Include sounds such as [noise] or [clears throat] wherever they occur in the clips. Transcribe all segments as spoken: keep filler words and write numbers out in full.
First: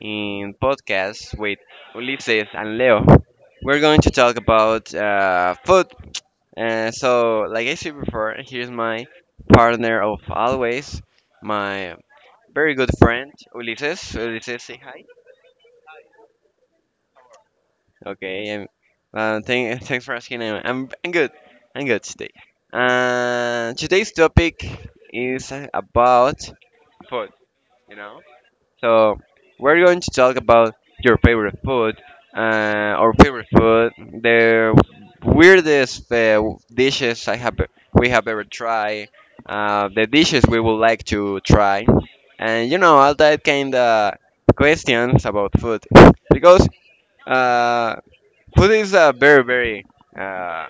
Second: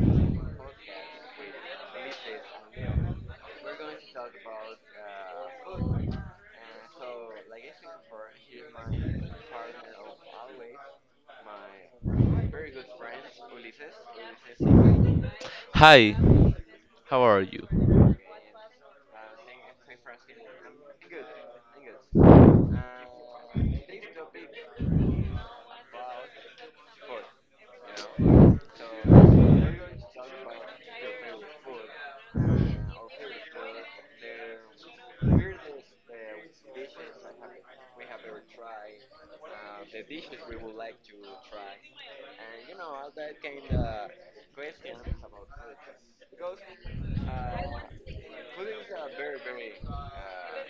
in podcast with Ulises and Leo, we're going to talk about uh, food. Uh, so, like I said before, here's my partner of always, my very good friend Ulises. Ulises, say hi. Hi, how are you? Okay, and uh, thank, thanks for asking. I'm, I'm I'm good. I'm good today. Uh, today's topic is about food. You know. So we're going to talk about your favorite food, uh, our favorite food, the weirdest uh, dishes I have we have ever tried, uh, the dishes we would like to try, and you know all that kind of questions about food because uh, food is a very very uh,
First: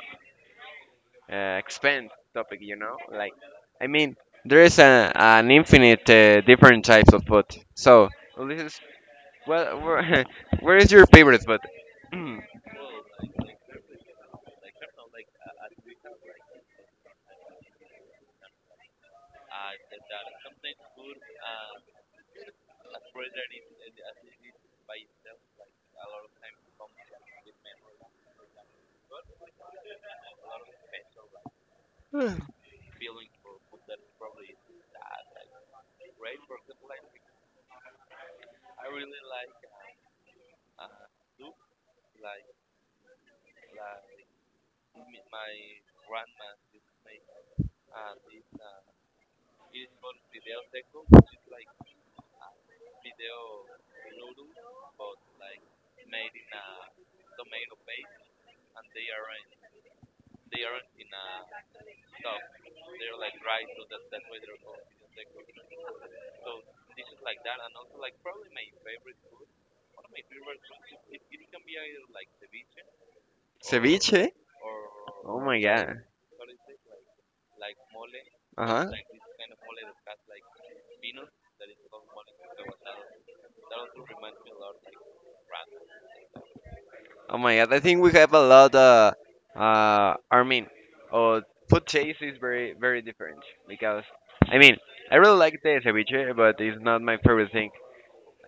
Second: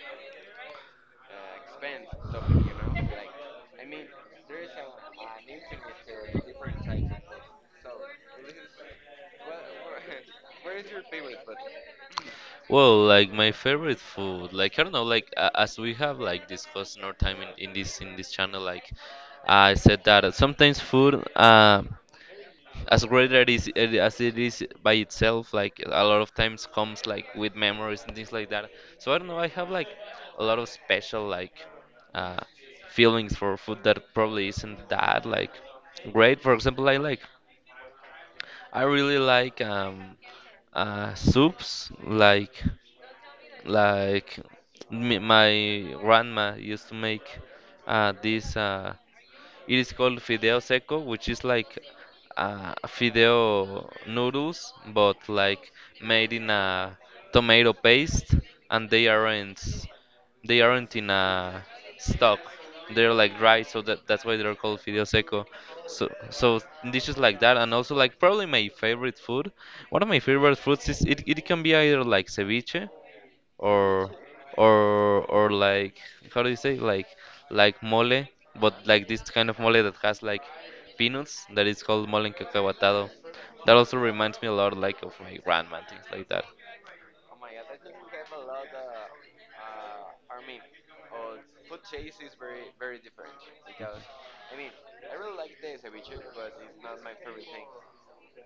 uh, expensive topic, you know. Like I mean, there is a, an infinite uh, different types of food, so. Well, This well, where, [laughs] where is your favorite. But [clears throat] Well, like my favorite food, like I don't know, like uh, as we have like discussed in our time in, in this in this channel, like I said that uh, sometimes food, uh, as great that is it- as it is by itself, like a lot of times comes like with memories and things like that. So I don't know, I have like a lot of special like uh, feelings for food that probably isn't that like great. For example, I like I really like um, uh, soups, like like m my grandma used to make uh, this uh, it is called fideo seco, which is like uh, fideo noodles, but like made in a tomato paste, and they aren't they aren't in a stock. They're like dry, so that that's why they're called fideo seco. So so dishes like that, and also like probably my favorite food. One of my favorite foods is it, it can be either like ceviche or Ceviche? or Oh or my like god. how do you say like like mole, Uh but huh. like this kind of mole that has like peanuts that is called mole en cacahuatado. That also reminds me a lot like of my grandma and things like that. Oh my god, I think we have a lot. Uh, uh, I mean, uh, food taste is very, very different because I mean, I really like the ceviche, but it's not my favorite thing.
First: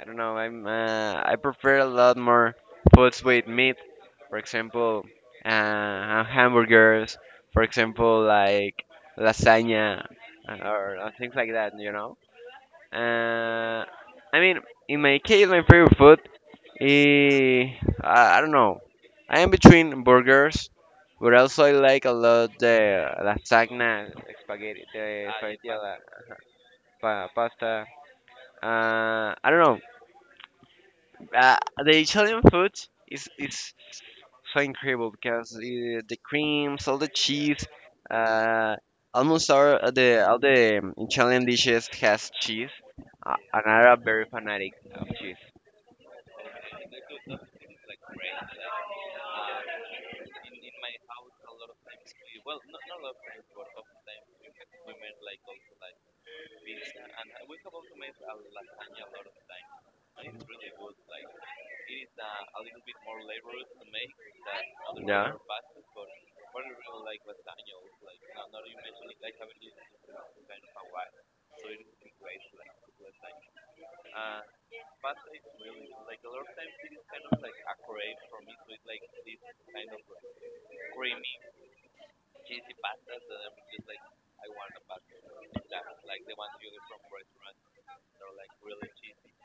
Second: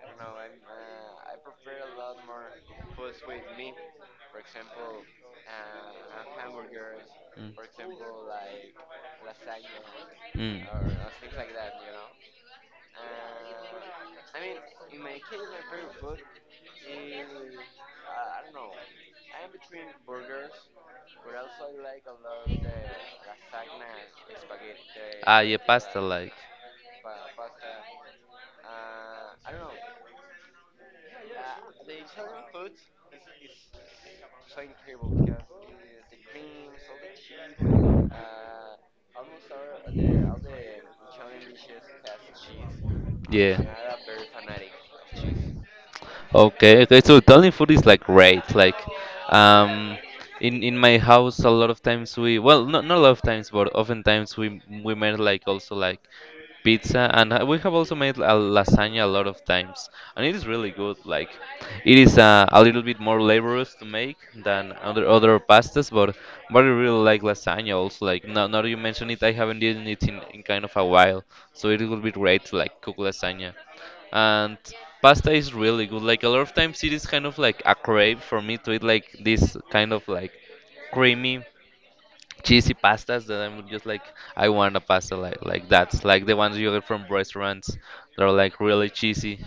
I don't know. I'm uh, I prefer a lot more foods with meat. For example, uh, hamburgers. Mm. For example, like lasagna uh, Mm. or, or things like that. You know. Uh, I mean, in my case, my favorite food is, I, I don't know. I am between burgers, but also I like a lot the lasagna, spaghetti, the Ah, yeah, spaghetti, alla- pasta like. pa- pasta. Uh, I don't know. Uh, the Italian food is is so incredible because uh, the creams, all the cheese, uh, almost all of the all the um, Italian dishes has cheese, uh, Yeah. and I'm very fanatic of cheese. Okay, okay. So Italian food is like great. Like, um, in in my house, a lot of times we well, not not a lot of times, but oftentimes we we made like also like pizza and uh, we have also made a lasagna a lot of times and it is really good like it is uh, a little bit more laborious to make than other Yeah. other pastas but but I really like lasagna also like now, now that you mention it I haven't eaten it in, in kind of a while so it would be great to like cook lasagna and pasta is really good like a lot of times it is kind of like a crave for me to eat like this kind of like creamy cheesy pastas that I'm just like I want a pasta like like that. Like the ones you get from restaurants that are like really cheesy,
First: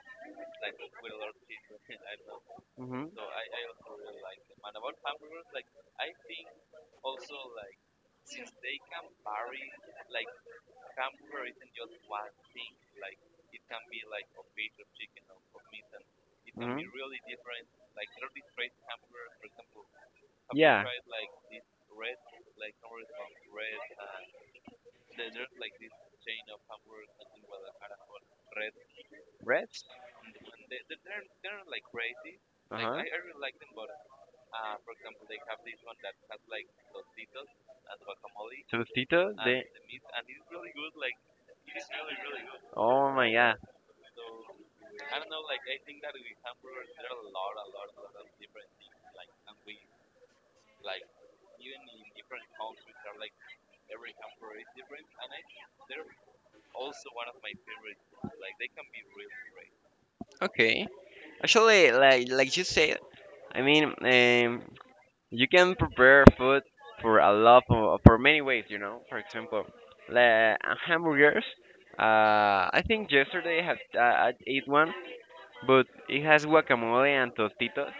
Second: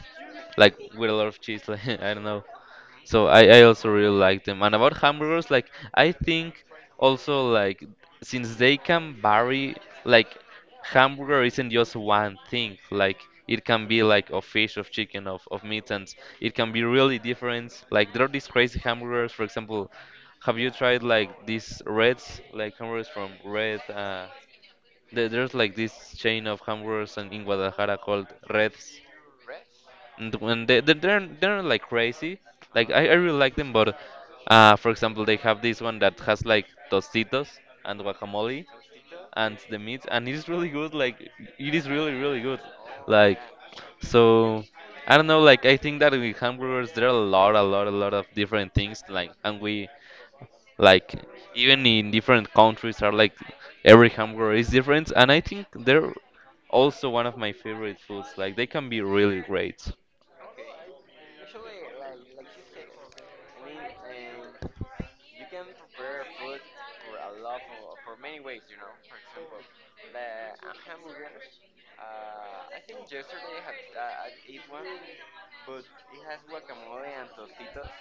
like with a lot of cheese. Like [laughs] I don't know. Mhm. So I, I also really like them. And about hamburgers, like I think also like since they can vary, like hamburger isn't just one thing. Like it can be like of fish, of chicken, of, of meat, and it can be Mhm. really different. Like there are these crazy hamburgers. For example, have you Yeah. tried like these Reds, like hamburgers from Red? Uh, there- there's like this chain of hamburgers in in Guadalajara called Reds Breads. and when they they- they're they're not, like crazy. Uh Like I, huh. I really like them, but uh, for example, they have this one that has like tostitos and guacamole Tostitos. and The. the meat, and it's really good. Like it is really really good. Oh my Like god. so, I don't know. Like I think that with hamburgers there are a lot a lot a lot of different things. Like and we like even in different countries are like every hamburger is different, and I think they're also one of my favorite foods. Like they can be really great. Okay. Actually, like like you said, I mean, um, You can prepare food for a lot of, for many ways, you know. For example, la hamburgers. Uh, I think yesterday I have uh, I ate one, but it has guacamole and tostitos.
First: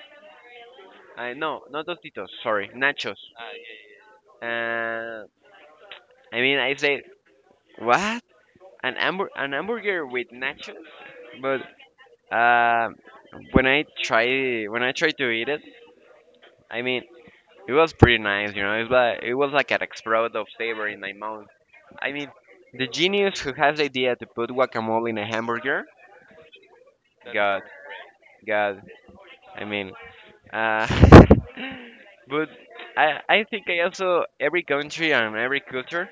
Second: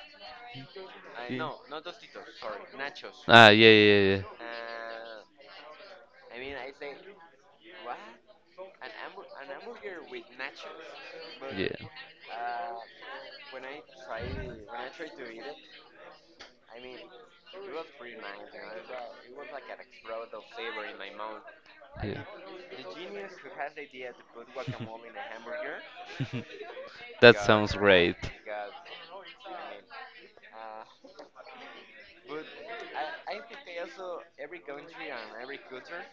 I Yeah. No, not tostitos. Sorry, nachos. Ah, yeah, yeah, Uh, I mean, I say what an hamburger an hamburger with nachos, but yeah, uh, when I try when I tried to eat it, I mean, it was pretty nice, you know. It like it was like an explode of flavor in my mouth. yeah. I yeah. mean, the genius who has the idea to put guacamole in a hamburger, [laughs] That God, sounds great. God. I mean, uh, [laughs] but I, I think I also every country and every culture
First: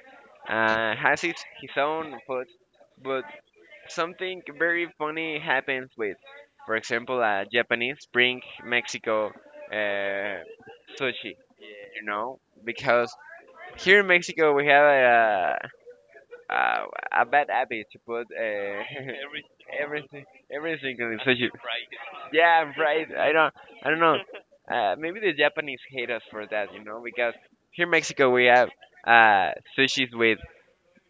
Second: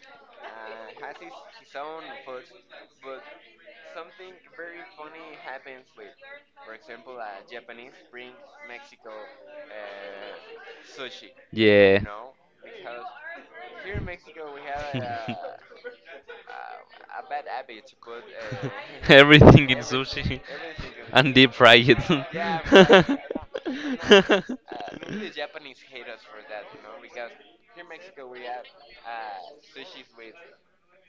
uh, has its his own food, but something very funny happens with, for example, uh, Japanese bring Mexico uh, sushi, Yeah. you know, because here in Mexico we have a [laughs] a, a bad habit to put. Uh, Everything in [laughs] everything, sushi. [laughs] everything [laughs] is And such a deep fry it. [laughs] [laughs] yeah, right. I don't, I don't know. [laughs] Uh, maybe the Japanese hate us for that, you know, because here in Mexico we have uh, sushis with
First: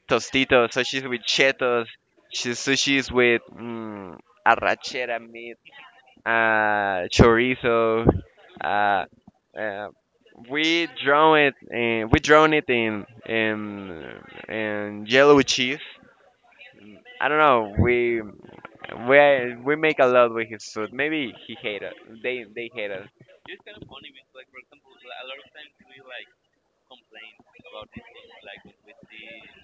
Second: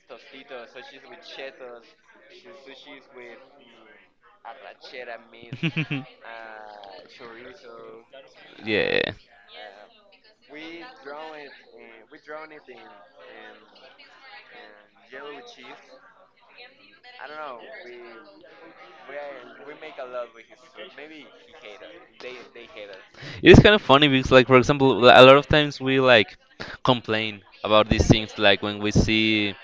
tostitos, sushis with chetos, shi- sushis with mm, arrachera meat, uh, chorizo. Uh, Yeah. uh, we draw it, in, we drawn it in in in yellow cheese. I don't know. We we we make a lot with his food. Maybe he hate us. They they hate us. It is kind of funny because, like, for example, li- a lot of times we like complain about these things, like when we see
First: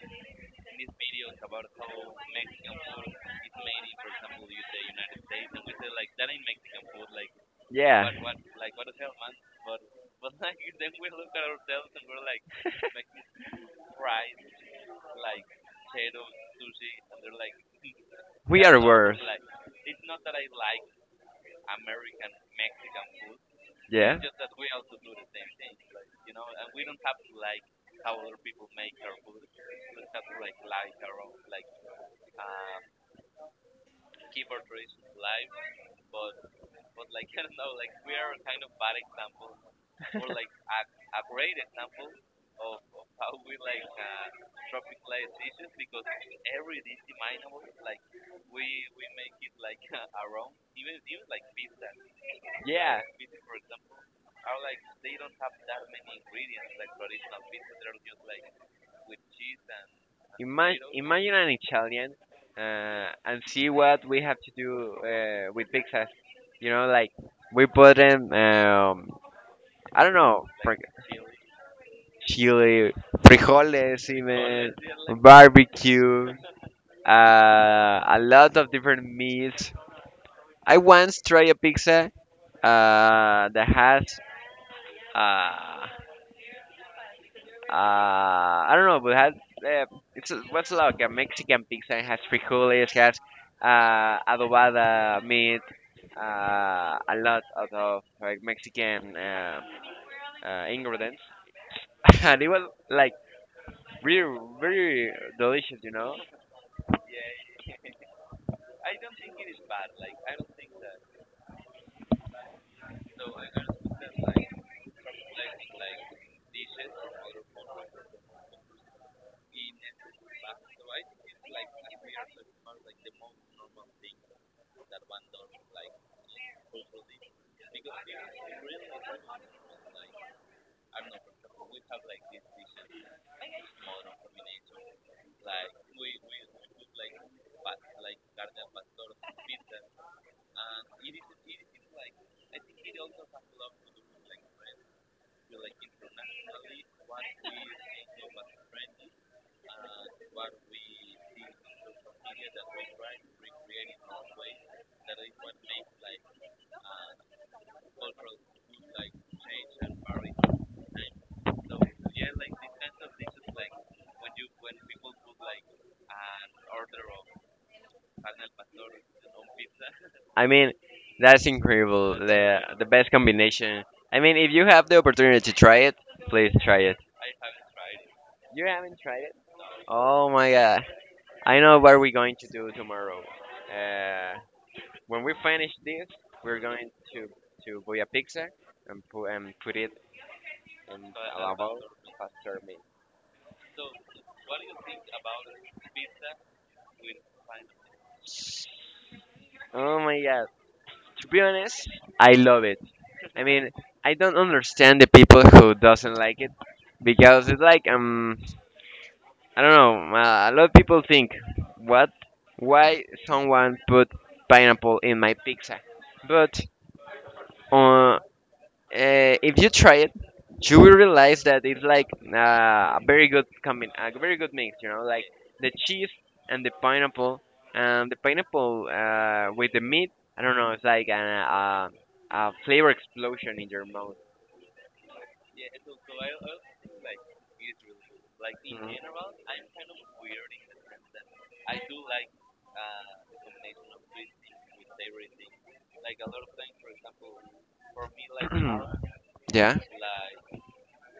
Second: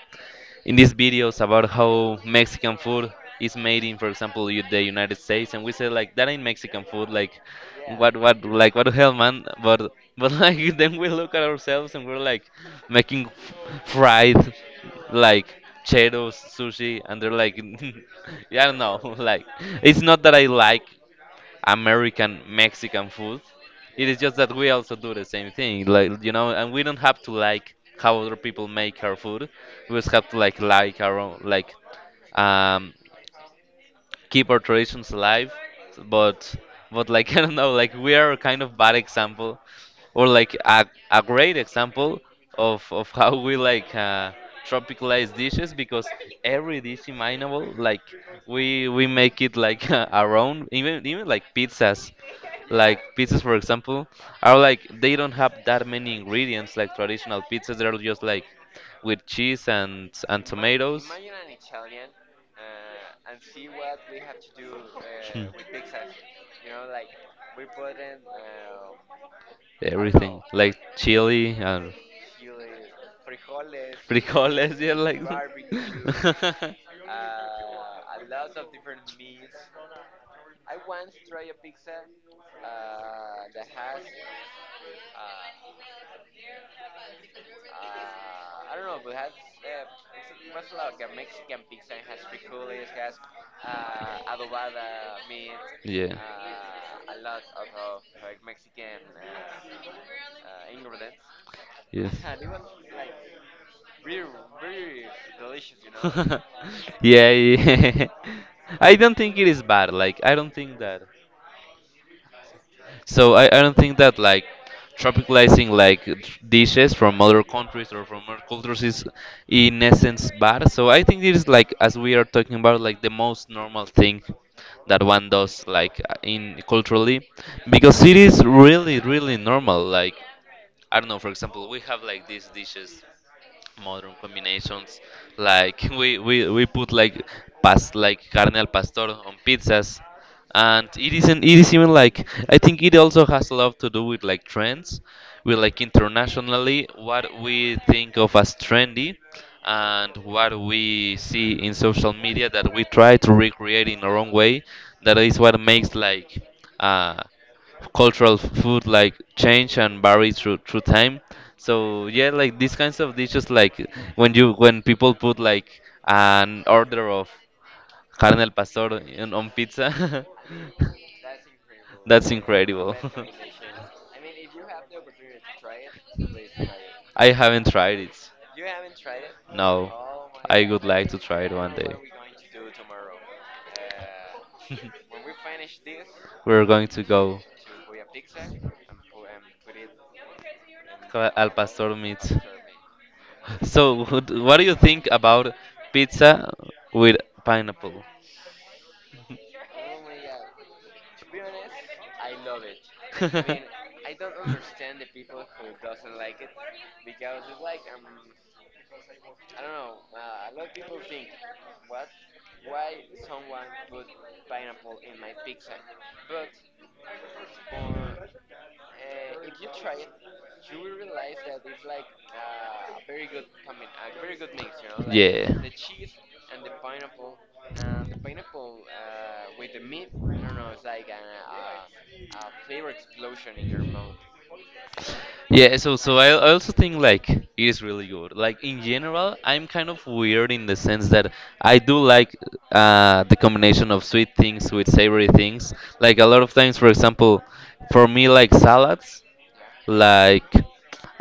in these videos about how Mexican food is made in, for example, u- the United States, and we say like that ain't Mexican food, like Yeah, what what like what the hell, man? But but [laughs] like then we look at ourselves and we're like making f- fried like cheetos, sushi, and they're like, [laughs] yeah, we I don't are know, [laughs] worse. like it's not that I like American Mexican food. It is Yeah. just that we also do the same thing, like you know, and we don't have to like how other people make our food. We just have to like like our own, like um, keep our traditions alive but but like [laughs] I don't know like we are a kind of bad example or like a, a great example of of [laughs] how we like uh, tropicalize dishes because every dish imaginable like we we make it like [laughs] our own even even like pizzas Yeah. like pizzas for example are like they don't have that many ingredients like traditional pizzas they're just like with cheese and and Imagine tomatoes imagine an Italian uh, and see what we have to do uh, with pizzas. You know, like we put them. Um, I don't everything know, like fr- chili and chili, frijoles, even frijoles, [laughs] yeah, like barbecue, that. [laughs] uh, a lot of different meats. I once tried a pizza uh, that has uh, uh, I don't know, but it has uh, it's what's like a Mexican pizza. It has frijoles, has uh, adobada meat, Yeah, uh, a lot of of, like Mexican uh, uh, ingredients, yes. [laughs] and it was like really very delicious. You know, [laughs] yeah, yeah. [laughs] I don't think it is bad. Like I don't think that. So I, I don't think that like tropicalizing like dishes from other countries or from other cultures is in essence bad. So I think it is like as we are talking about like the most normal thing that one does like in culturally because it is really really normal like I don't know for example we have like these dishes modern combinations like [laughs] we, we, we put like past like carne al pastor on pizzas and it isn't it is even like I think it also has a lot to do with like trends with like internationally what we think of as trendy and what we see in social media that we try to recreate in our own way that is what makes like uh, cultural food like change and vary through, through time so yeah, like these kinds of dishes, like when you when people put like an order of carne al pastor in, on pizza, I mean that's [laughs] incredible. that's The the incredible. best combination. I mean, if you have the opportunity to try it, please try it. I haven't tried it. You haven't tried it? No, Oh my I would god. like to try it I one. know what we're going to do tomorrow. Uh, [laughs] when we finish this, we're We're going going to go to buy a pizza and put, and put it in ca- a al lava pastor meat. faster meat. So who d- what do you think about pizza with pineapple? Oh my god. To be honest, I love it. I mean, I don't understand the people who doesn't like it [laughs] because it's like um I don't know, uh, a lot of people think what why someone put pineapple in my pizza. But uh, Uh, if you try it, you will realize that it's like uh, a very good combi- I. a very good mix. You know, like Yeah. the cheese and the pineapple, and the pineapple uh, with the meat. I don't know. It's like an, uh, a flavor explosion in your mouth. Yeah, so so I I also think like it is really good. Like in general, I'm kind of weird in the sense that I do like uh, the combination of sweet things with savory things. Like a lot of times, for example, for me like Mhm. salads. [clears throat] Yeah. Like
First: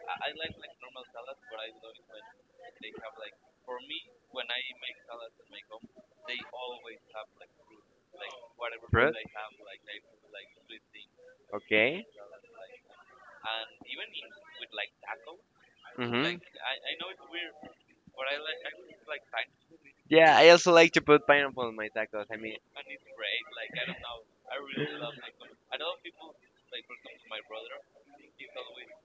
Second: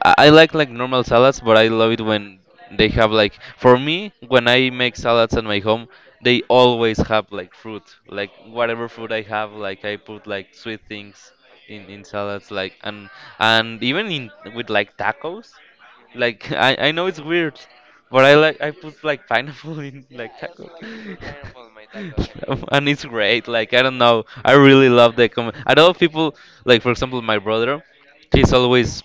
I I like like normal salads, but I love it when they have like for me when I make salads at my home, they always have like fruit, like whatever Fruit? fruit I have, like I put like sweet things in, Okay. in salads like and and even in with like tacos. hmm Like [laughs] I, I know it's weird, but I like I put like pineapple [laughs] in Yeah, like I tacos. also like to put pineapple in my tacos. I mean, [laughs] And it's great. Like I don't know. I really love the com- I know people like for example my brother, he's always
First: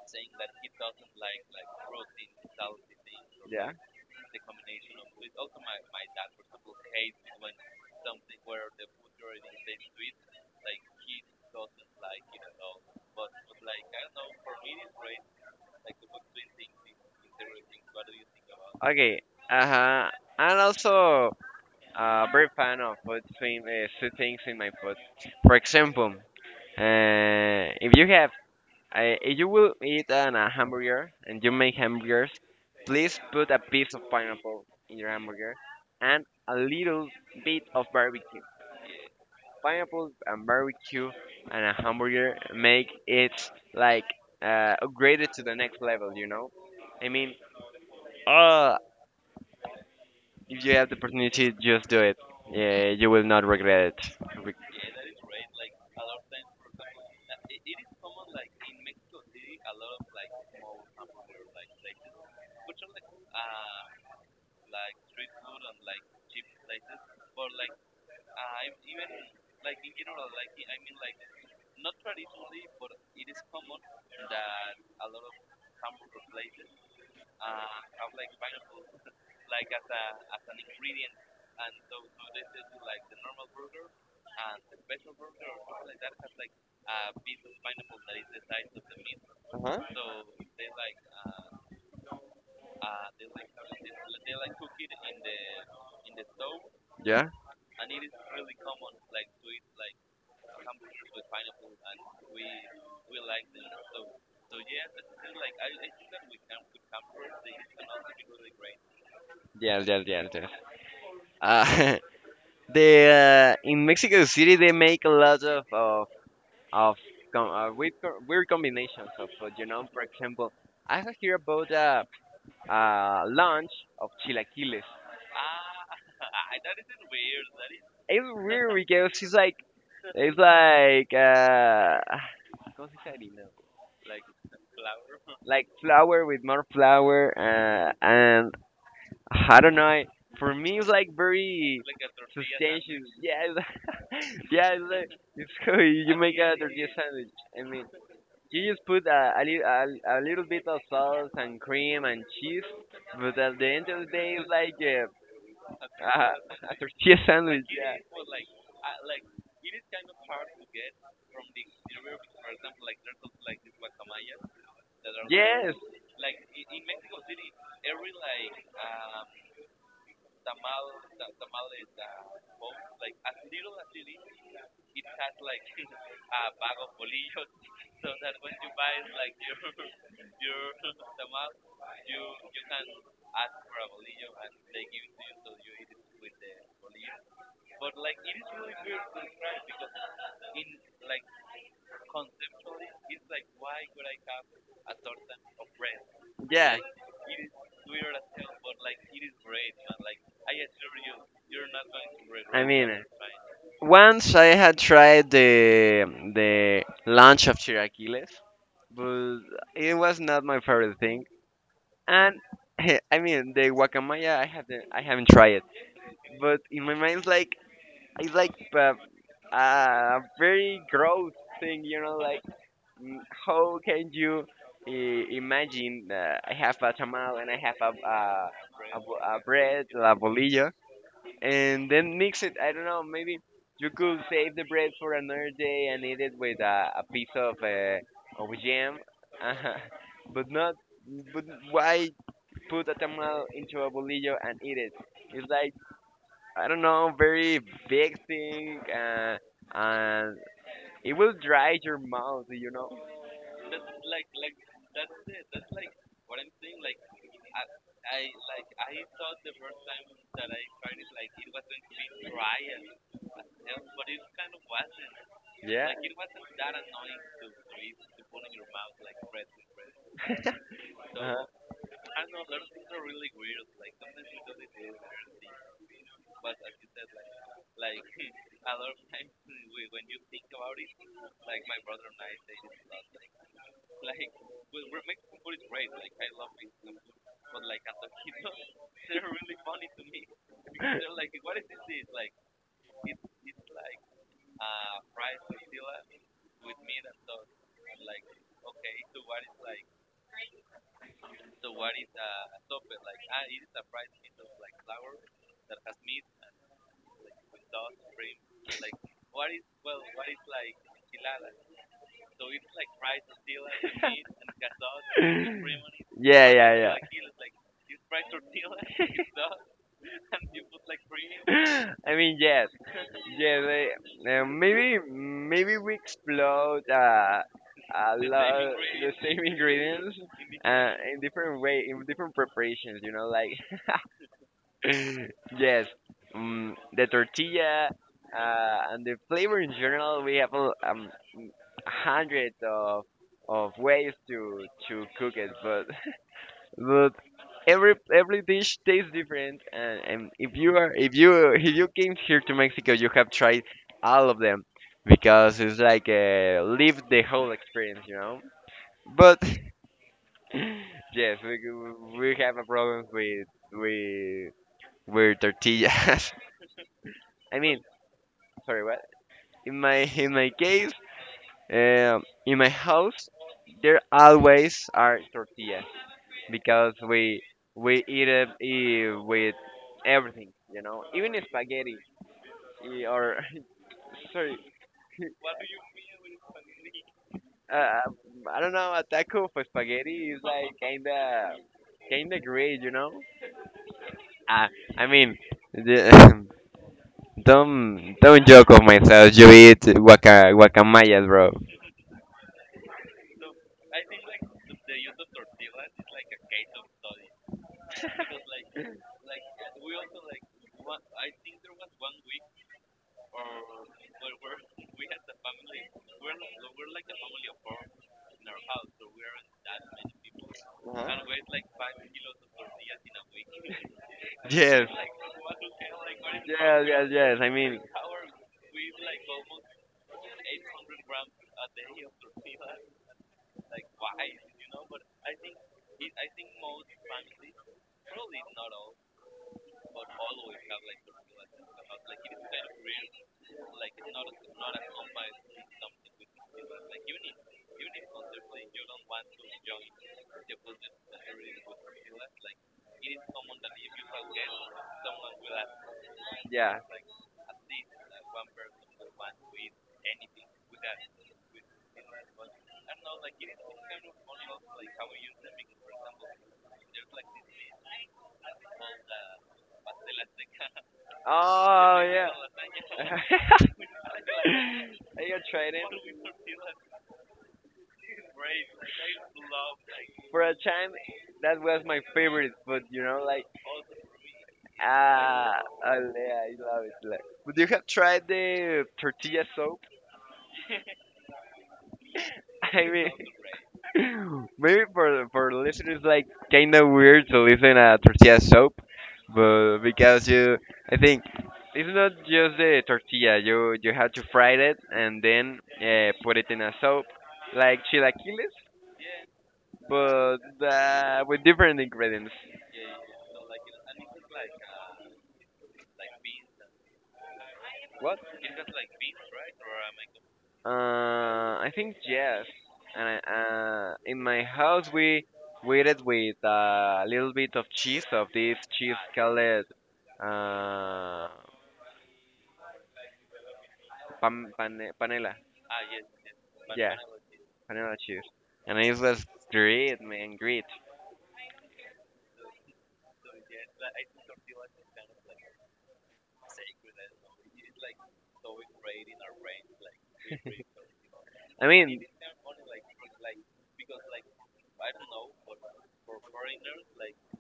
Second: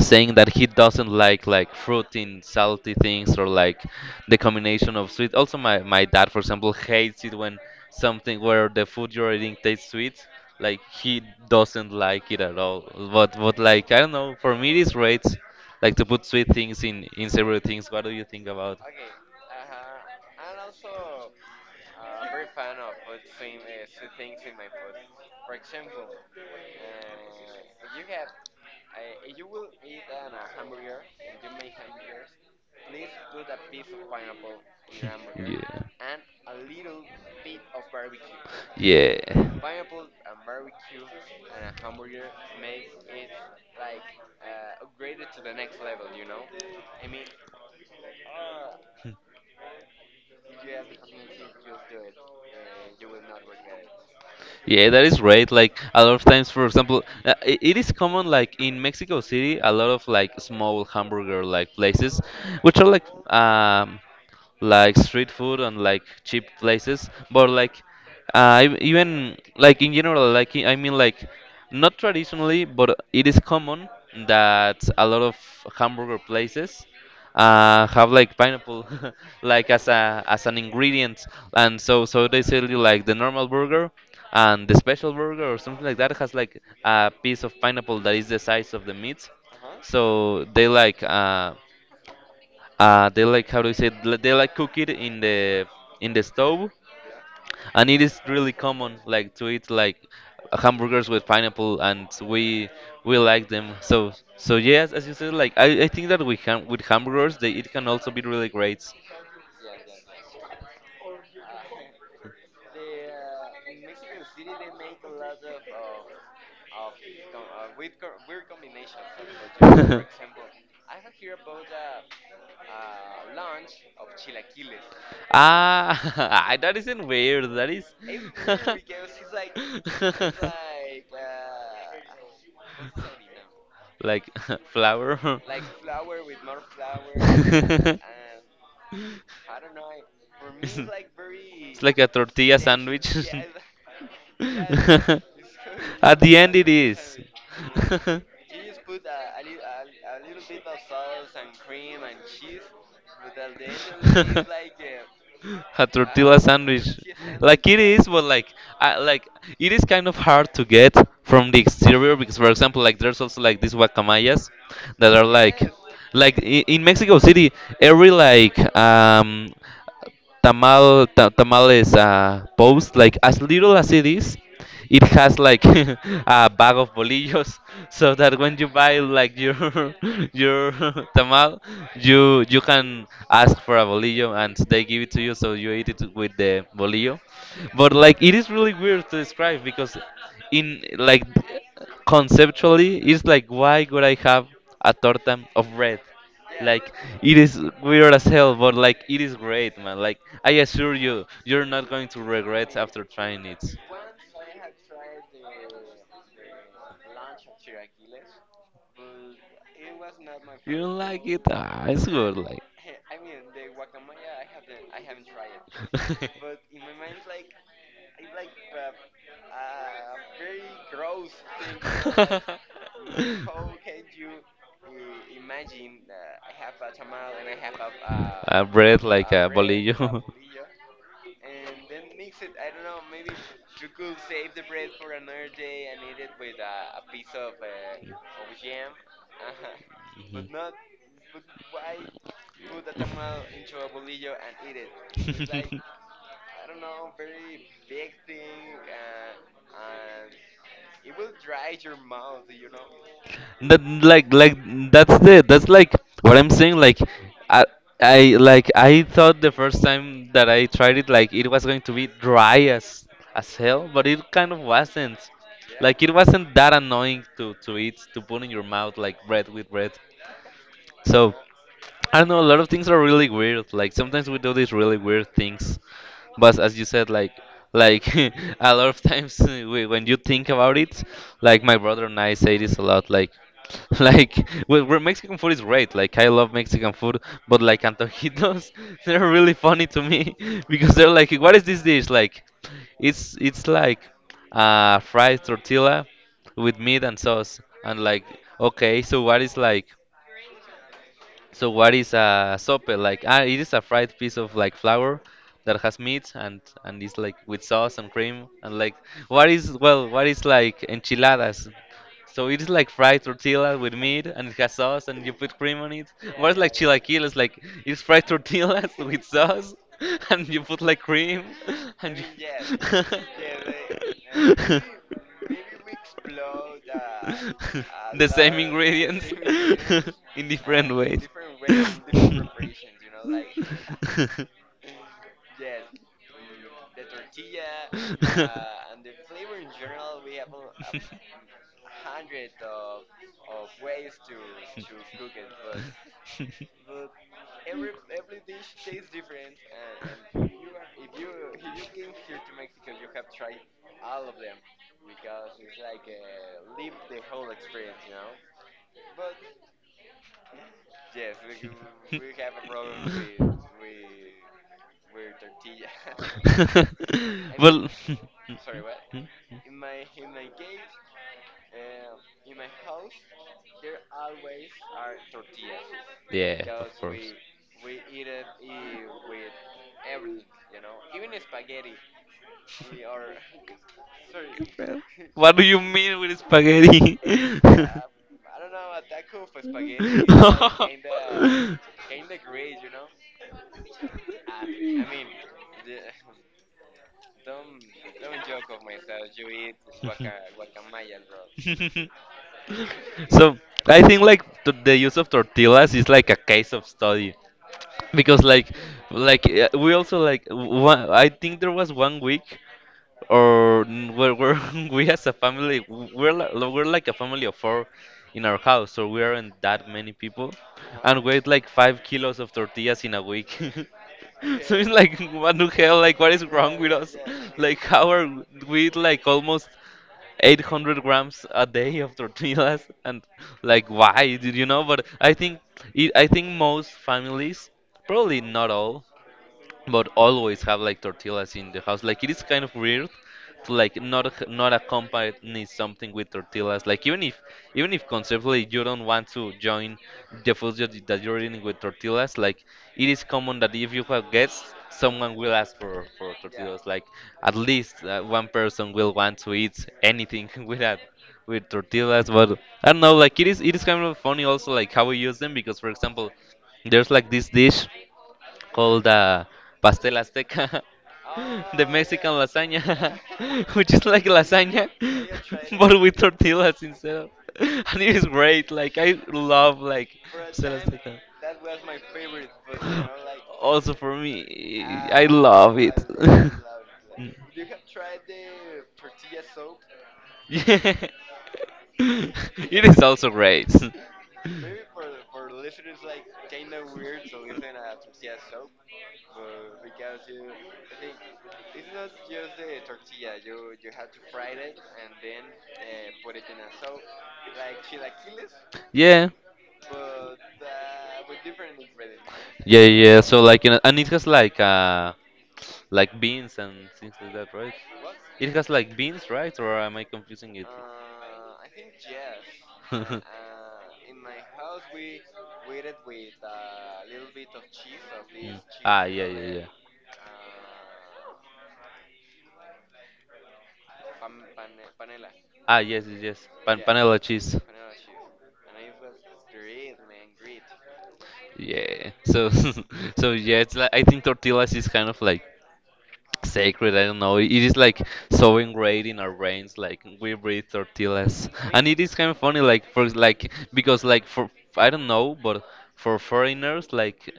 saying that he doesn't like like fruity and salty things or yeah. like the combination of sweet also my my dad for example hates it when something where the food you're eating tastes sweet like he doesn't like it at all but but like I don't know for me it's great like to put sweet things in in several things what do you think about Okay. Uh huh. And also, a very fan of putting uh, two things in my food. For example, uh, if you have, uh, if you will eat an, a hamburger and you make hamburgers, please put a piece of pineapple in your [laughs] hamburger yeah and a little bit of barbecue. yeah. Pineapple and barbecue and a hamburger make it like uh, upgraded to the next level. You know. I mean, oh, if you have the opportunity, just do it. Yeah, you will not regret it. Re- Yeah, that is right. Like a lot of times, for example, uh, I it is common like in Mexico City, a lot of like small hamburger like places, which are like um, like street food and like cheap places, but like uh, ev- even like in general, like I mean like not traditionally, but it is common that a lot of hamburger places uh, have like pineapple [laughs] like as a as an ingredient, and so so they sell you like the normal burger and the special burger or something like that has like a piece of pineapple that is the size of the meat. Uh-huh. So they like uh, uh, they like how do you say? It? Li- They like cook it in the in the stove, Yeah? and it is really common like to eat like hamburgers with pineapple, and we we like them. So so yes, as you said, like I, I think that with ham with hamburgers, they it can also be really great. Yes, yes, yes, yes. Uh, [laughs] the, uh, in Mexico City, they make a lot of, of, of com- uh, weird, co- weird combinations of food, you know, for example, [laughs] I have heard about a uh, uh, lunch of chilaquiles. Ah, [laughs] that isn't weird. That is. It's weird because it's like, it's [laughs] like, uh, [sighs] ¿cómo se dice harina? [laughs] Like [laughs] flour. [laughs] Like flour with more flour uh, and I don't know. For me, it's like It's very like a tortilla substantial. sandwich. Yeah, it's, [laughs] [laughs] yeah. It's like it's cool. You you At make the end, a it tortilla is. sandwich. I mean, you just [laughs] put a a, li- a, a little bit of sauce and cream and cheese, but at the end of the [laughs] day, it's like a, A a, tortilla a sandwich tortilla tortilla. [laughs] Like sandwich. sandwich. It Yeah. is but like I, like it is kind of hard to get from the exterior because for example like there's also like these guacamayas that are like Yes. like i- in Mexico City every like um tamal ta- tamales uh, post like as little as it is, it has like [laughs] a bag of bolillos [laughs] so that when you buy like your [laughs] your [laughs] tamal, you you can ask for a bolillo and they give it to you so you eat it with the bolillo. But like it is really weird to describe because in like conceptually it's like why would I have a torta of bread, Yeah. like it is weird as hell, but like it is great, man. Like I assure you, you're not going to I regret after mean, trying it. once I had tried the the lunch of chilaquiles, but it was not my You don't favorite thing. like it? Ah, it's good. And Like. [laughs] I mean the guacamaya, I haven't I haven't tried it, [laughs] but in my mind it's like it's like uh, a very gross thing, you know, like mm, [laughs] how can you I- imagine uh, I have a tamal and I have a a, A a, bread bo- like a a bread, la bolillo. [laughs] bolilla, and then mix it. I don't know, maybe you could save the bread for another day and eat it with a, a piece of uh, of jam, [laughs] but not. But why put a tamal into a bolillo and eat it. It's like Mhm. [laughs] I don't know, very big thing, uh, and it will dry your mouth, you know. that like like that's the that's like what I'm saying, like I I like I thought the first time that I tried it like it was going to be dry as as hell, but it kind of wasn't. Yeah. Like it wasn't that annoying to to eat to put in your mouth like bread with bread. So Uh-huh. I don't know, a lot of things are really weird, like sometimes we do these really weird things, but as you said, like like [laughs] a lot of times [laughs] uh, whe- when you think about it, like my brother and I say this a lot, like [laughs] like well, where Mexican food is great. Like I love Mexican food, but like antojitos, [laughs] they're really funny to me [laughs] because they're like, what is this dish? Like it's it's like uh, fried tortilla with meat and sauce, and like okay, so what is like? So what is a sope? Like ah, it is a fried piece of like flour that has meat and and is like with sauce and cream, and like what is, well, what is like enchiladas? So it is like fried tortilla with meat and it has sauce and you put cream on it. [laughs] Yeah, What is like yeah, chilaquiles? Like it's fried tortillas [laughs] with sauce [laughs] and you put like cream yeah. [laughs] [laughs] I and mean, yes, yes. I, uh, maybe, you. maybe we explode uh, [laughs] [laughs] a The same lot the ingredients same ingredients. [laughs] in uh, different In ways. [laughs] different [laughs] way, in different Well, [laughs] preparations. You know, like [laughs] yes, um, the tortilla uh, and the flavor in general. We have a um, hundreds of of ways to to cook it, but [laughs] but every every dish tastes different. And, and if you are if you if you came here to Mexico, you have tried all of them because it's like uh, live the whole experience, you know. But [laughs] [laughs] yes, we we have a problem with with with tortillas. [laughs] I mean, sorry, what? In my in my case, um, in my house, there always are tortillas yeah. because we we eat it eh, with everything, you know, even spaghetti eh, or [laughs] sorry, What do you mean with spaghetti? uh, I don't know, a taco for spaghetti is [laughs] [laughs] like kinda kinda great, you know. Ah, I mean, the, [laughs] Don't don't joke of myself. You eat guaca guacamayas, bro. No, [laughs] so I think like t- the use of tortillas is like a case of study because like like uh, we also like one, I think there was one week or n- we're, we're [laughs] we as a family we're li- we're like a family of four in our house, so we aren't that many people, and Uh-huh. weighed like [laughs] five kilos of tortillas in a week [laughs] so it's Yes. like what the hell, like what is wrong Yes, with yes, us, yes. I like mean, how are we, eat like almost eight hundred grams a day of tortillas. And like why, did you know, but I think, it, I think most families, probably not all, but always have like tortillas in the house. Like it is kind of weird to like not ac- not accompany something with tortillas. Like even if, even if conceptually you don't want to join the food that you- that you're eating with tortillas, like it is common that if you have guests, someone will ask for for yeah. tortillas. Like at least uh, one person will want to eat anything [laughs] with that with tortillas. But I don't know. Like it is it is kind of funny also like how we use them, because for example, there's like this dish called uh, pastel azteca, [laughs] the Oh, Mexican yeah. [laughs] I lasagna, got [laughs] which is like lasagna tried [laughs] it [laughs] but with tortillas instead of. [laughs] And it is great. Like I love like for a pastel time. azteca. That was my favorite food. You [laughs] know, like Also for me, I ah, love it. oh, yeah, [laughs] I love it. Like, would you have tried the tortilla soup? Yeah. [laughs] I It is also great. [laughs] mean, [laughs] maybe for for listeners, like kind of weird to listen a tortilla soap, but because you, I think it's not just the tortilla. You you have to fry it and then uh, put it in a soap, like chilaquiles, Yeah, but uh, with different ingredients. yeah, yeah. So like, you know, and it has like uh, like beans and things like that, right? What? It has like beans, right? Or am I confusing it? Uh, I think yes. And [laughs] uh, in my house we we eat with a little bit of cheese of this cheese Ah, yeah, called yeah, uh yeah. pan, pane- panela. Ah, yes, yes, yes. Pan Yeah, Panela cheese. panela cheese. And it was great, man, great. Yeah. So, [laughs] so yeah, it's like I think tortillas is kind of like sacred. I don't know. It is like so ingrained in our brains. Like we breathe tortillas, I and it mean, is kind of funny. Like for like because like for I don't know, but for foreigners, like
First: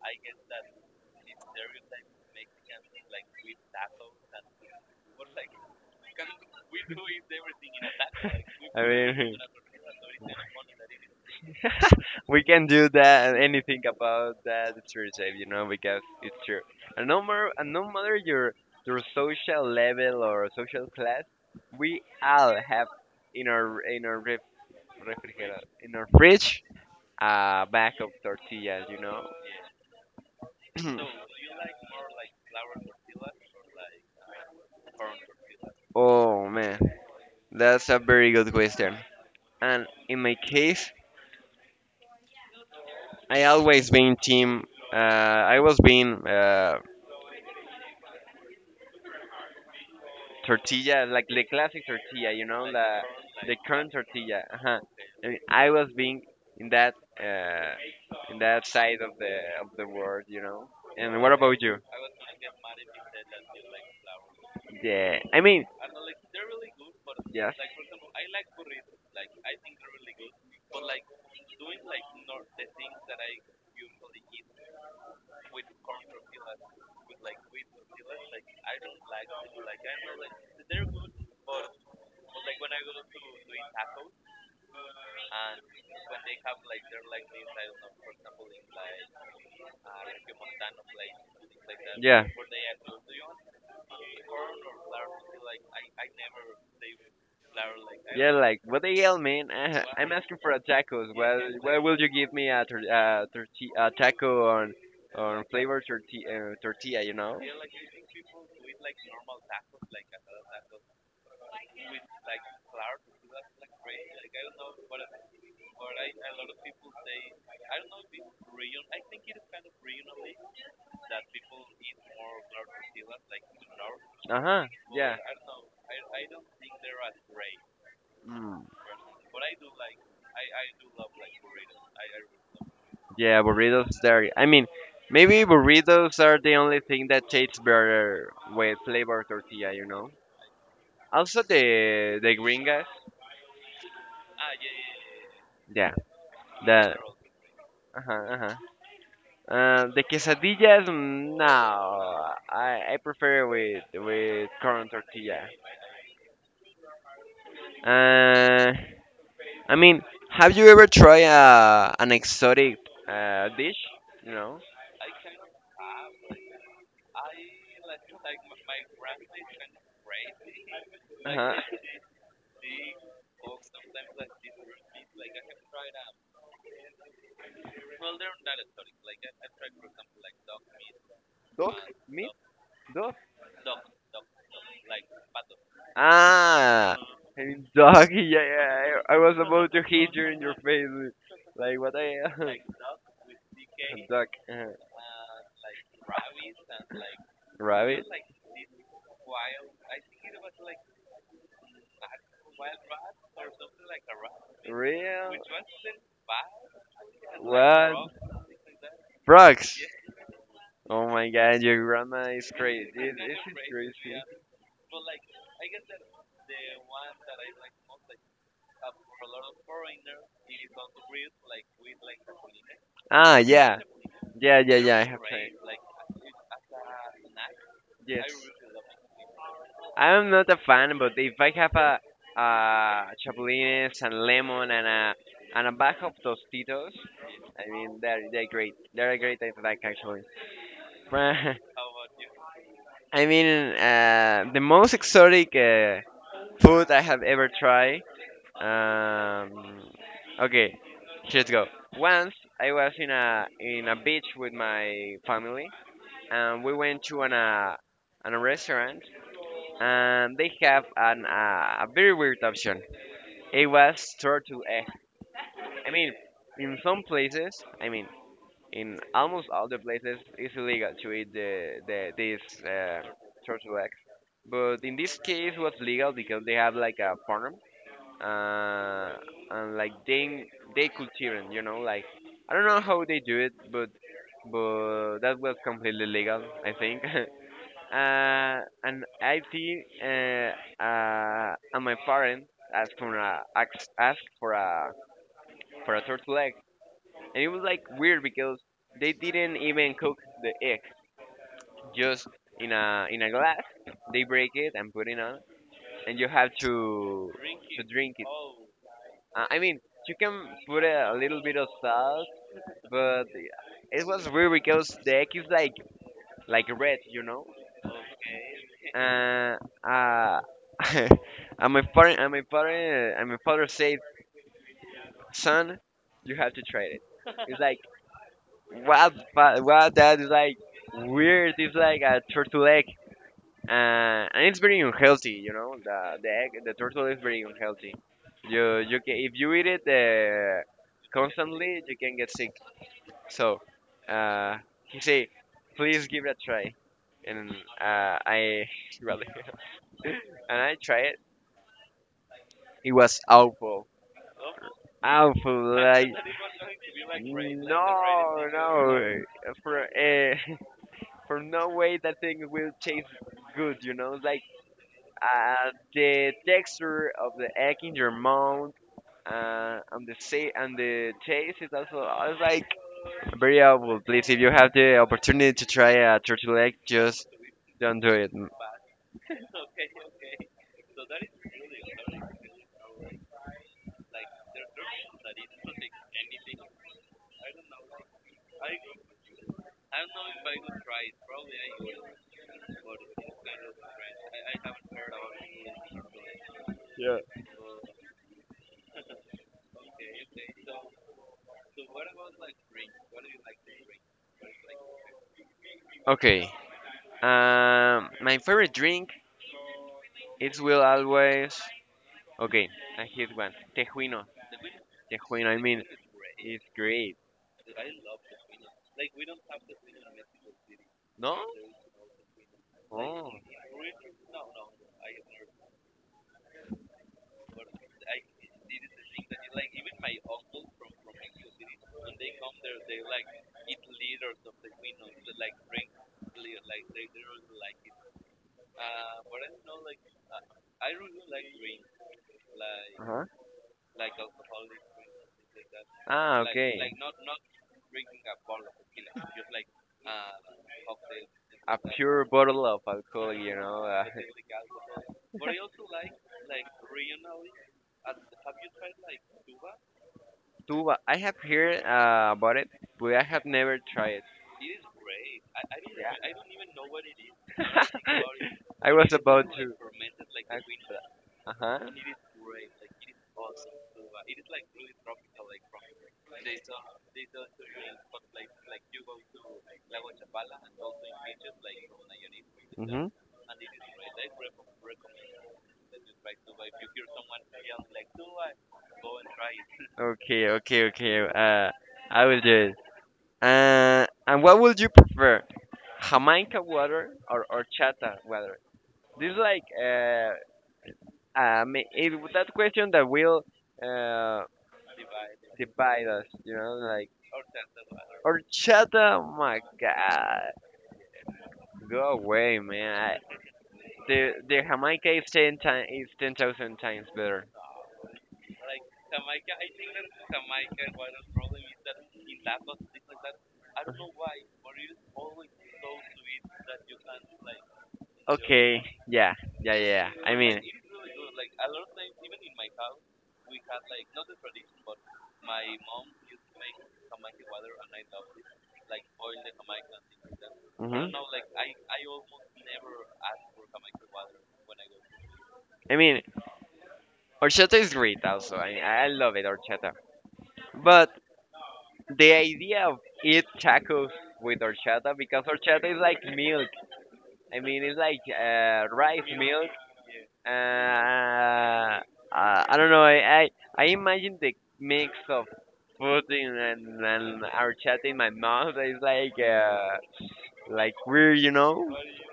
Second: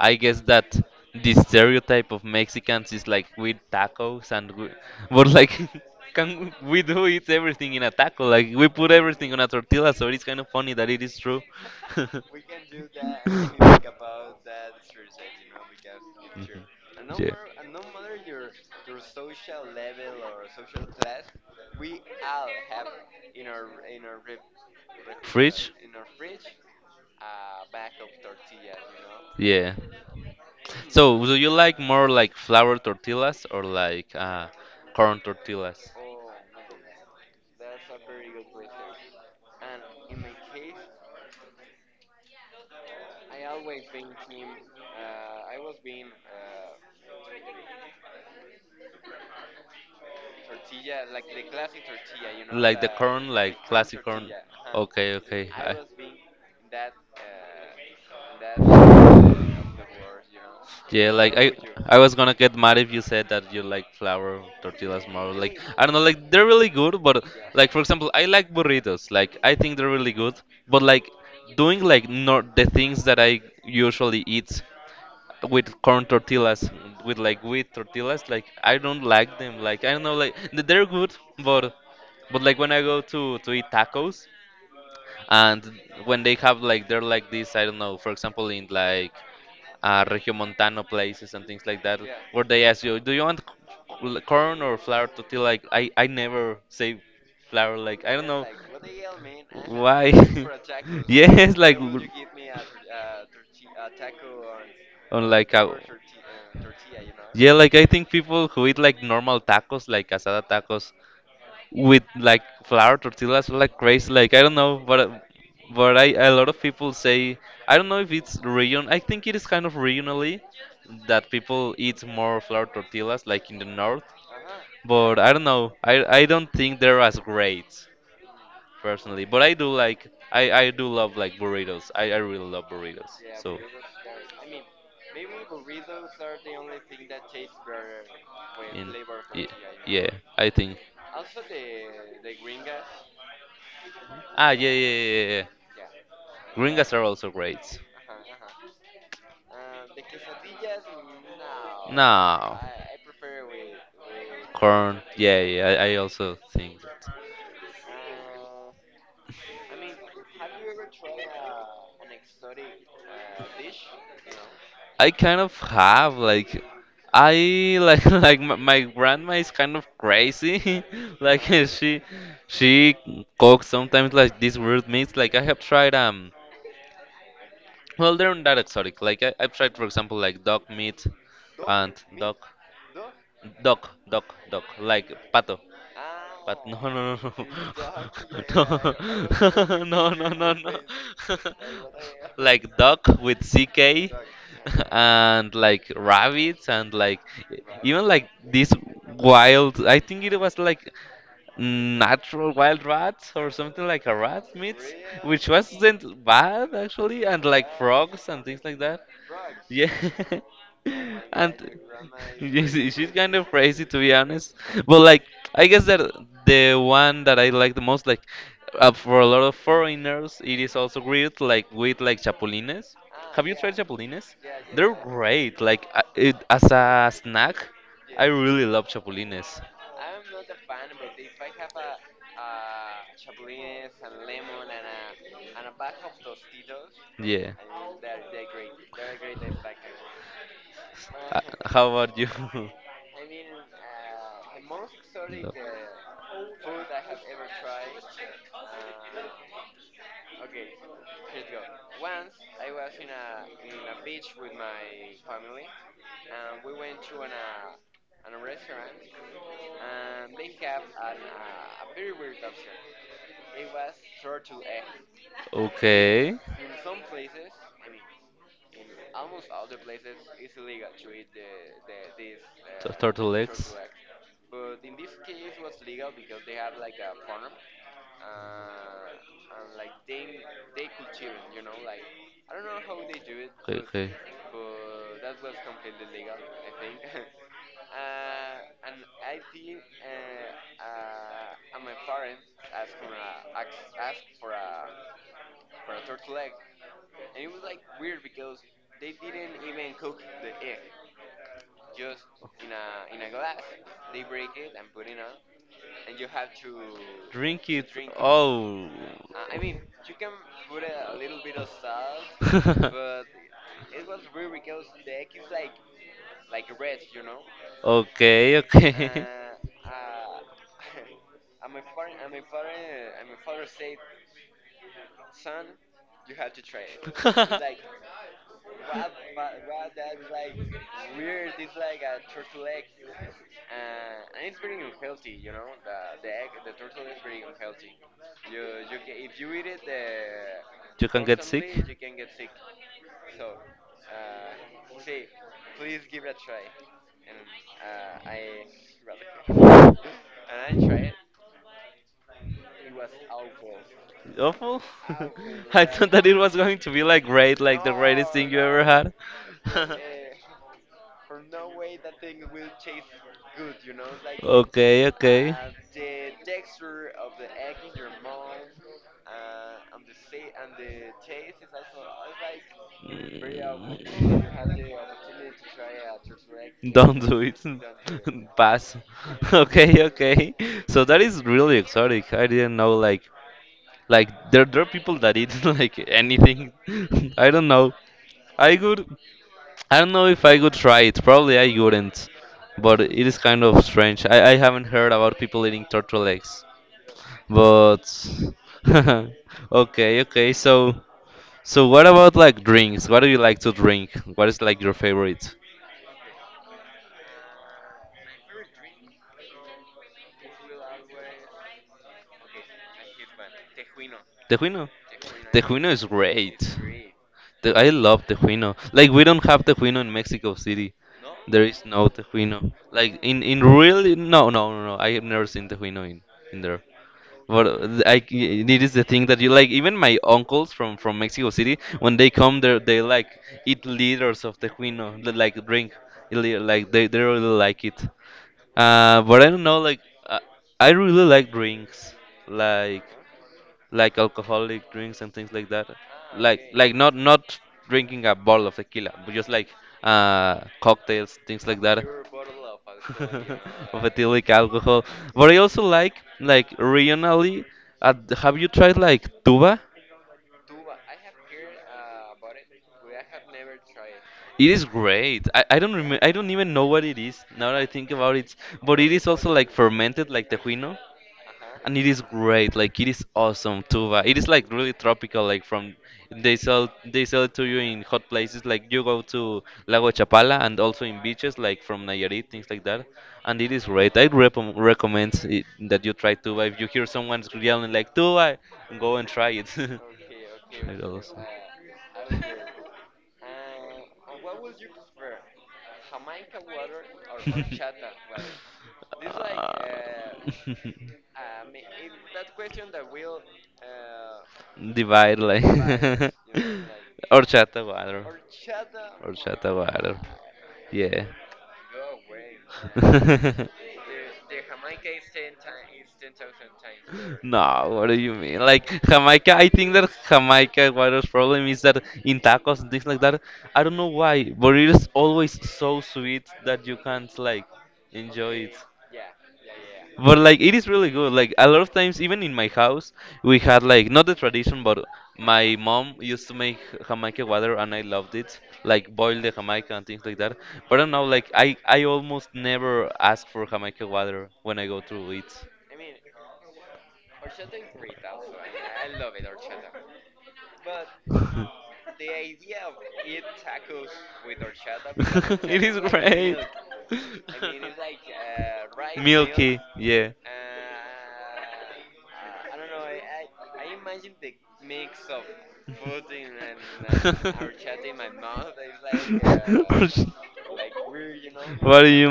I guess that the stereotype of Mexicans is like with tacos and we, but like. [laughs] Can we do eat everything in a taco? Like we [laughs] I put everything mean, on a tortilla, so it's kind of funny that it is true. [laughs] we can do that and anything about that it's really safe, you know, because it's true. And no matter and no matter your your social level or social class, we all have in our in our ref, refrigerator in our fridge a bag of You know. tortillas, you know. Yeah. So, [clears throat] do you like more like flour tortillas or like uh, corn tortillas? Oh man, that's a very good question. And in my case, I always been team. Uh, I was being uh, tortilla, like the classic tortilla, you know, the the corn tortilla. Uh-huh. I mean, Okay. I was being in that uh, in that side of the of the world, you know. Yeah, And what like I, about you? I was gonna get mad if you said that you like flour tortillas Yeah, more. I Like mean, I don't know, like they're really good, but yes, like for example, I like burritos. Like I think they're really good, but like doing like not the things that I usually eat with corn tortillas, with like wheat tortillas, like I don't like them. Like I don't know, like th- they're good, but but like when I go to to eat tacos and when they have like they're like this, I don't know, for example in like uh, regiomontano places and things like that, yeah, where they ask you, do you want c- corn or flour tortilla, like i i never say flour, like I don't yeah. know Like what the hell, man? Uh, why. I'm asking for a [laughs] tacos. Well, Yes, like what will you give me a tor- uh, torti- a taco on on like a flavored torti- uh, tortilla? You know? yeah, like I think people who eat like normal tacos like asada tacos with like flour tortillas, like crazy. Like I don't know, but but I, a lot of people say I don't know if it's region. I think it is kind of regionally that people eat more flour tortillas, like in the north. Uh huh. Yeah. But I don't know. I I don't think they're as great Mm. personally. But I do like I I do love like burritos. I I really love burritos. Yeah, burritos there. I mean, maybe burritos are the only thing that tastes better with And flavored yeah, tortilla, you yeah, know. I think. Also the the gringas. Ah, yeah, yeah, yeah, yeah, yeah. Yeah, Gringas the are also great. uh-huh, uh-huh. Uh, the quesadillas. Mm, no, No. I, I prefer with with corn Corn. Yeah, tortilla. yeah, I, I also think that. Uh, I mean, have you ever tried uh, an exotic uh, dish? You know. I kind of have, like I like [laughs] like my, my grandma is kind of crazy. [laughs] Like Uh-huh. she she cooks sometimes like these weird meats. Like I have tried um well, they're not that exotic. Like I, I've tried for example like duck meat [laughs] Dog and meat. duck duck duck duck like pato. [laughs] No, no, Ah, no, no. hey, doggy. Yeah, yeah. I, I was about [laughs] No, [laughs] to no, hit you no, in no, your no. face. Like [laughs] what I [laughs] Like duck with a C K duck, uh, [laughs] and like rabbits and like e- rabbit, even like this wild, I think it was like natural wild rats, or something like a rat meat, real. which wasn't bad actually, and like What? frogs and things like that. Frogs. Yeah. Oh [laughs] my And god, [laughs] your grandma is She's, crazy. she's This kind of is crazy, to be crazy. honest, but like I guess that the one that I like the most, like uh, for a lot of foreigners, it is also great, like with like chapulines. Ah, Have you tried yeah, chapulines? yeah, yeah, They're yeah. I have great. time. Like uh, it, as a snack, I Yes. really love chapulines. I am not a fan, but if I have a, a chapulines and lemon and a and a bag of Tostitos, Yeah. I mean they're they're great. They're a great attack actually. Uh, Fra- how about you? [laughs] [laughs] I mean uh, the most No. exotic uh, food I have ever tried. Um, okay, let's go. Once I was in a in a beach with my family, and we went to an uh, an a restaurant and they have an uh, a very weird option. It was turtle egg. I mean, Okay. in some places, I mean, in almost all the places, it's illegal to eat the, the this uh, turtle egg. But in this case, it was legal because they have like a farm, uh, and like they they cultivate, you know, like I don't know how they do it, but but that was completely legal, I think. [laughs] Uh, [laughs] and I think uh, uh, and my parents asked for a asked asked for a for a turtle egg, and it was like weird because they didn't even cook the egg, just in a in a glass. They break it and put it on, and you have to Drink. to drink it. Oh. Uh, Uh, I mean, you can put a, a little bit of salt, but it was weird because the egg is like like red, you know. [laughs] okay, okay. Uh, uh, [laughs] and my parent, and my parent, and my father said, "Son, you have to It's try it." It's like what, fa- what that is like weird. It's like a turtle egg, uh, and it's very unhealthy. You know, the the egg, the turtle is very unhealthy. You you can, if you eat it uh, [laughs] constantly, you can get sick. So, uh, he said, "Please give it a try." And uh, I [laughs] really, [laughs] and I try it. It was awful. good. [laughs] Awful. [laughs] Awful. Like, It was going to be like great. no, no. For, uh, [laughs] for no [laughs] way that thing will taste good, you know? [laughs] Like, Okay, okay. uh, the texture of the egg in your mouth. Uh, and the sa- and the taste is also I was like You're. very awful. Please, if you have the Mm, opportunity to try a turtle egg, don't just do it. [laughs] No. don't do it. Pass. [laughs] Okay, okay. So that is really exotic. I didn't know like like there there are people that eat [laughs] like anything. [laughs] I don't know. I could, I don't know if I could try it. Probably I wouldn't. But it is kind of strange. I, I haven't heard about people eating turtle eggs. Yeah. But [laughs] okay, okay. So, so what about like drinks? What do you like to drink? What is like your favorite? Okay. Um, my favorite drink it will always. Okay, and here's one. Tejuino. Tejuino. Tejuino, I mean, Tejuino is great. it's great. Te- I love Tejuino. Like we don't have Tejuino in Mexico City. No? There is no Tejuino. Like Oh. in in really no, no, no, no. I have never seen Tejuino in in there. But uh, th- I c- it is the thing that you like. Even my uncles from from Mexico City, when they come there, they like eat liters of Tejuino. Li- Like drink, li- like they they really like it. Uh, but I don't know. Like I, I really like drinks, like Uh-huh. like alcoholic drinks and things like that. Ah, Like okay. like not not drinking a bottle of tequila, but just like uh cocktails, things A like that. pure bottle of alcohol, you know. [laughs] Of Uh, ethylic alcohol. But I also like like regionally. Uh, have you tried like tuba? [laughs] tuba. I have heard uh, about it, but I have never tried it. It is great. I, I don't Yeah. remember. I don't even know what it is now that I think about it. [laughs] I But it was is about also like to. fermented, like tejuino, Uh huh. uh-huh, and it is great. Like it is awesome, tuba. It is like really tropical. Like from they sell they sell it to you in hot places. Like you go to Lago Chapala and also in beaches like from Nayarit, things like that. Mm-hmm. And it is great. I rep recommend it, that you try tuba. If you hear someone yelling like tuba, go and try it. [laughs] Okay, okay, Like okay. those. Uh, I will do it. Uh, and what would you prefer, Jamaica water or horchata water? This is like uh, Uh, uh, ma- it, that question that will uh, [laughs] divide like divide us. divides, [laughs] You know, like horchata water, horchata. Oh my horchata water. God, Yeah. go [laughs] away, man. I, the the Jamaica is ten times is ten thousand times better. No, what do you mean? Like Jamaica, I think that Jamaica water's problem is that in tacos and things like that, I don't know why, but it is always so sweet that you can't like enjoy it. Okay, yeah, yeah, yeah, yeah. I But mean. like it is really good. Like a lot of times, even in my house, we had like not the tradition, but my mom used to make Jamaica water, and I loved it. Like boil the Jamaica and things like that. But I Mhm. don't know. Like I, I almost never ask for Jamaica water when I go to it. I mean, horchata is great also. I mean, I love it, horchata. But [laughs] [laughs] the idea of eat tacos with horchata, because horchata is [laughs] great. [laughs] Milk. like milk. I mean, it's like uh, rice milk. Milky, yeah. Uh, uh, I don't know. I, I, I imagine the mix of food in, and, and [laughs] horchata in my mouth is like Uh, uh, [laughs] like weird, you know? what do you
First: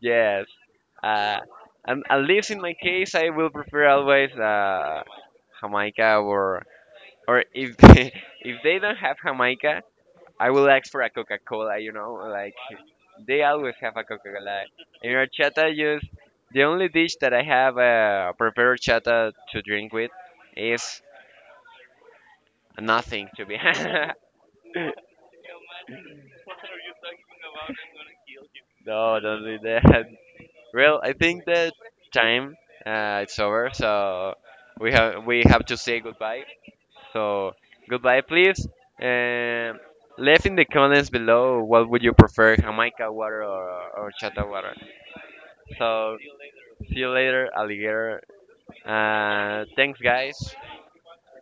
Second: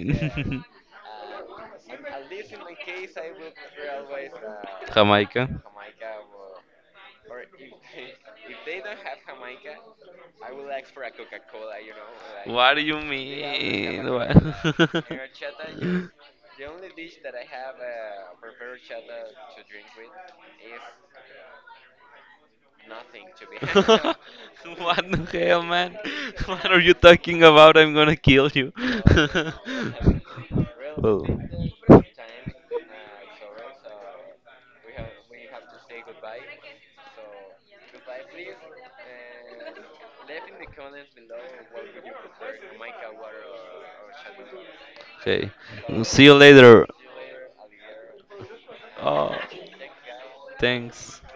Yes. Uh, and at least in my case, I will prefer always [laughs] uh, Jamaica? Jamaica or or if [laughs] they, if they don't have Jamaica, I will ask for a Coca Cola. You know, like What do you they always have a Coca Cola. In horchata, just mean? What? [laughs] the only dish that I have uh, prepared horchata to drink with is [laughs] nothing. To be [laughs] honest. [laughs] What the hell, man? [laughs] What are you talking about? I'm gonna kill you. [laughs] no, don't No, do that. Well, I well, think that time uh, it's over, so we have we have to say goodbye. So goodbye, please. Um, Leave in the comments below what would you prefer, Jamaica water or, or Chata water. okay. So See you later. see you later, alligator. Oh, Uh, thanks, guys. thanks.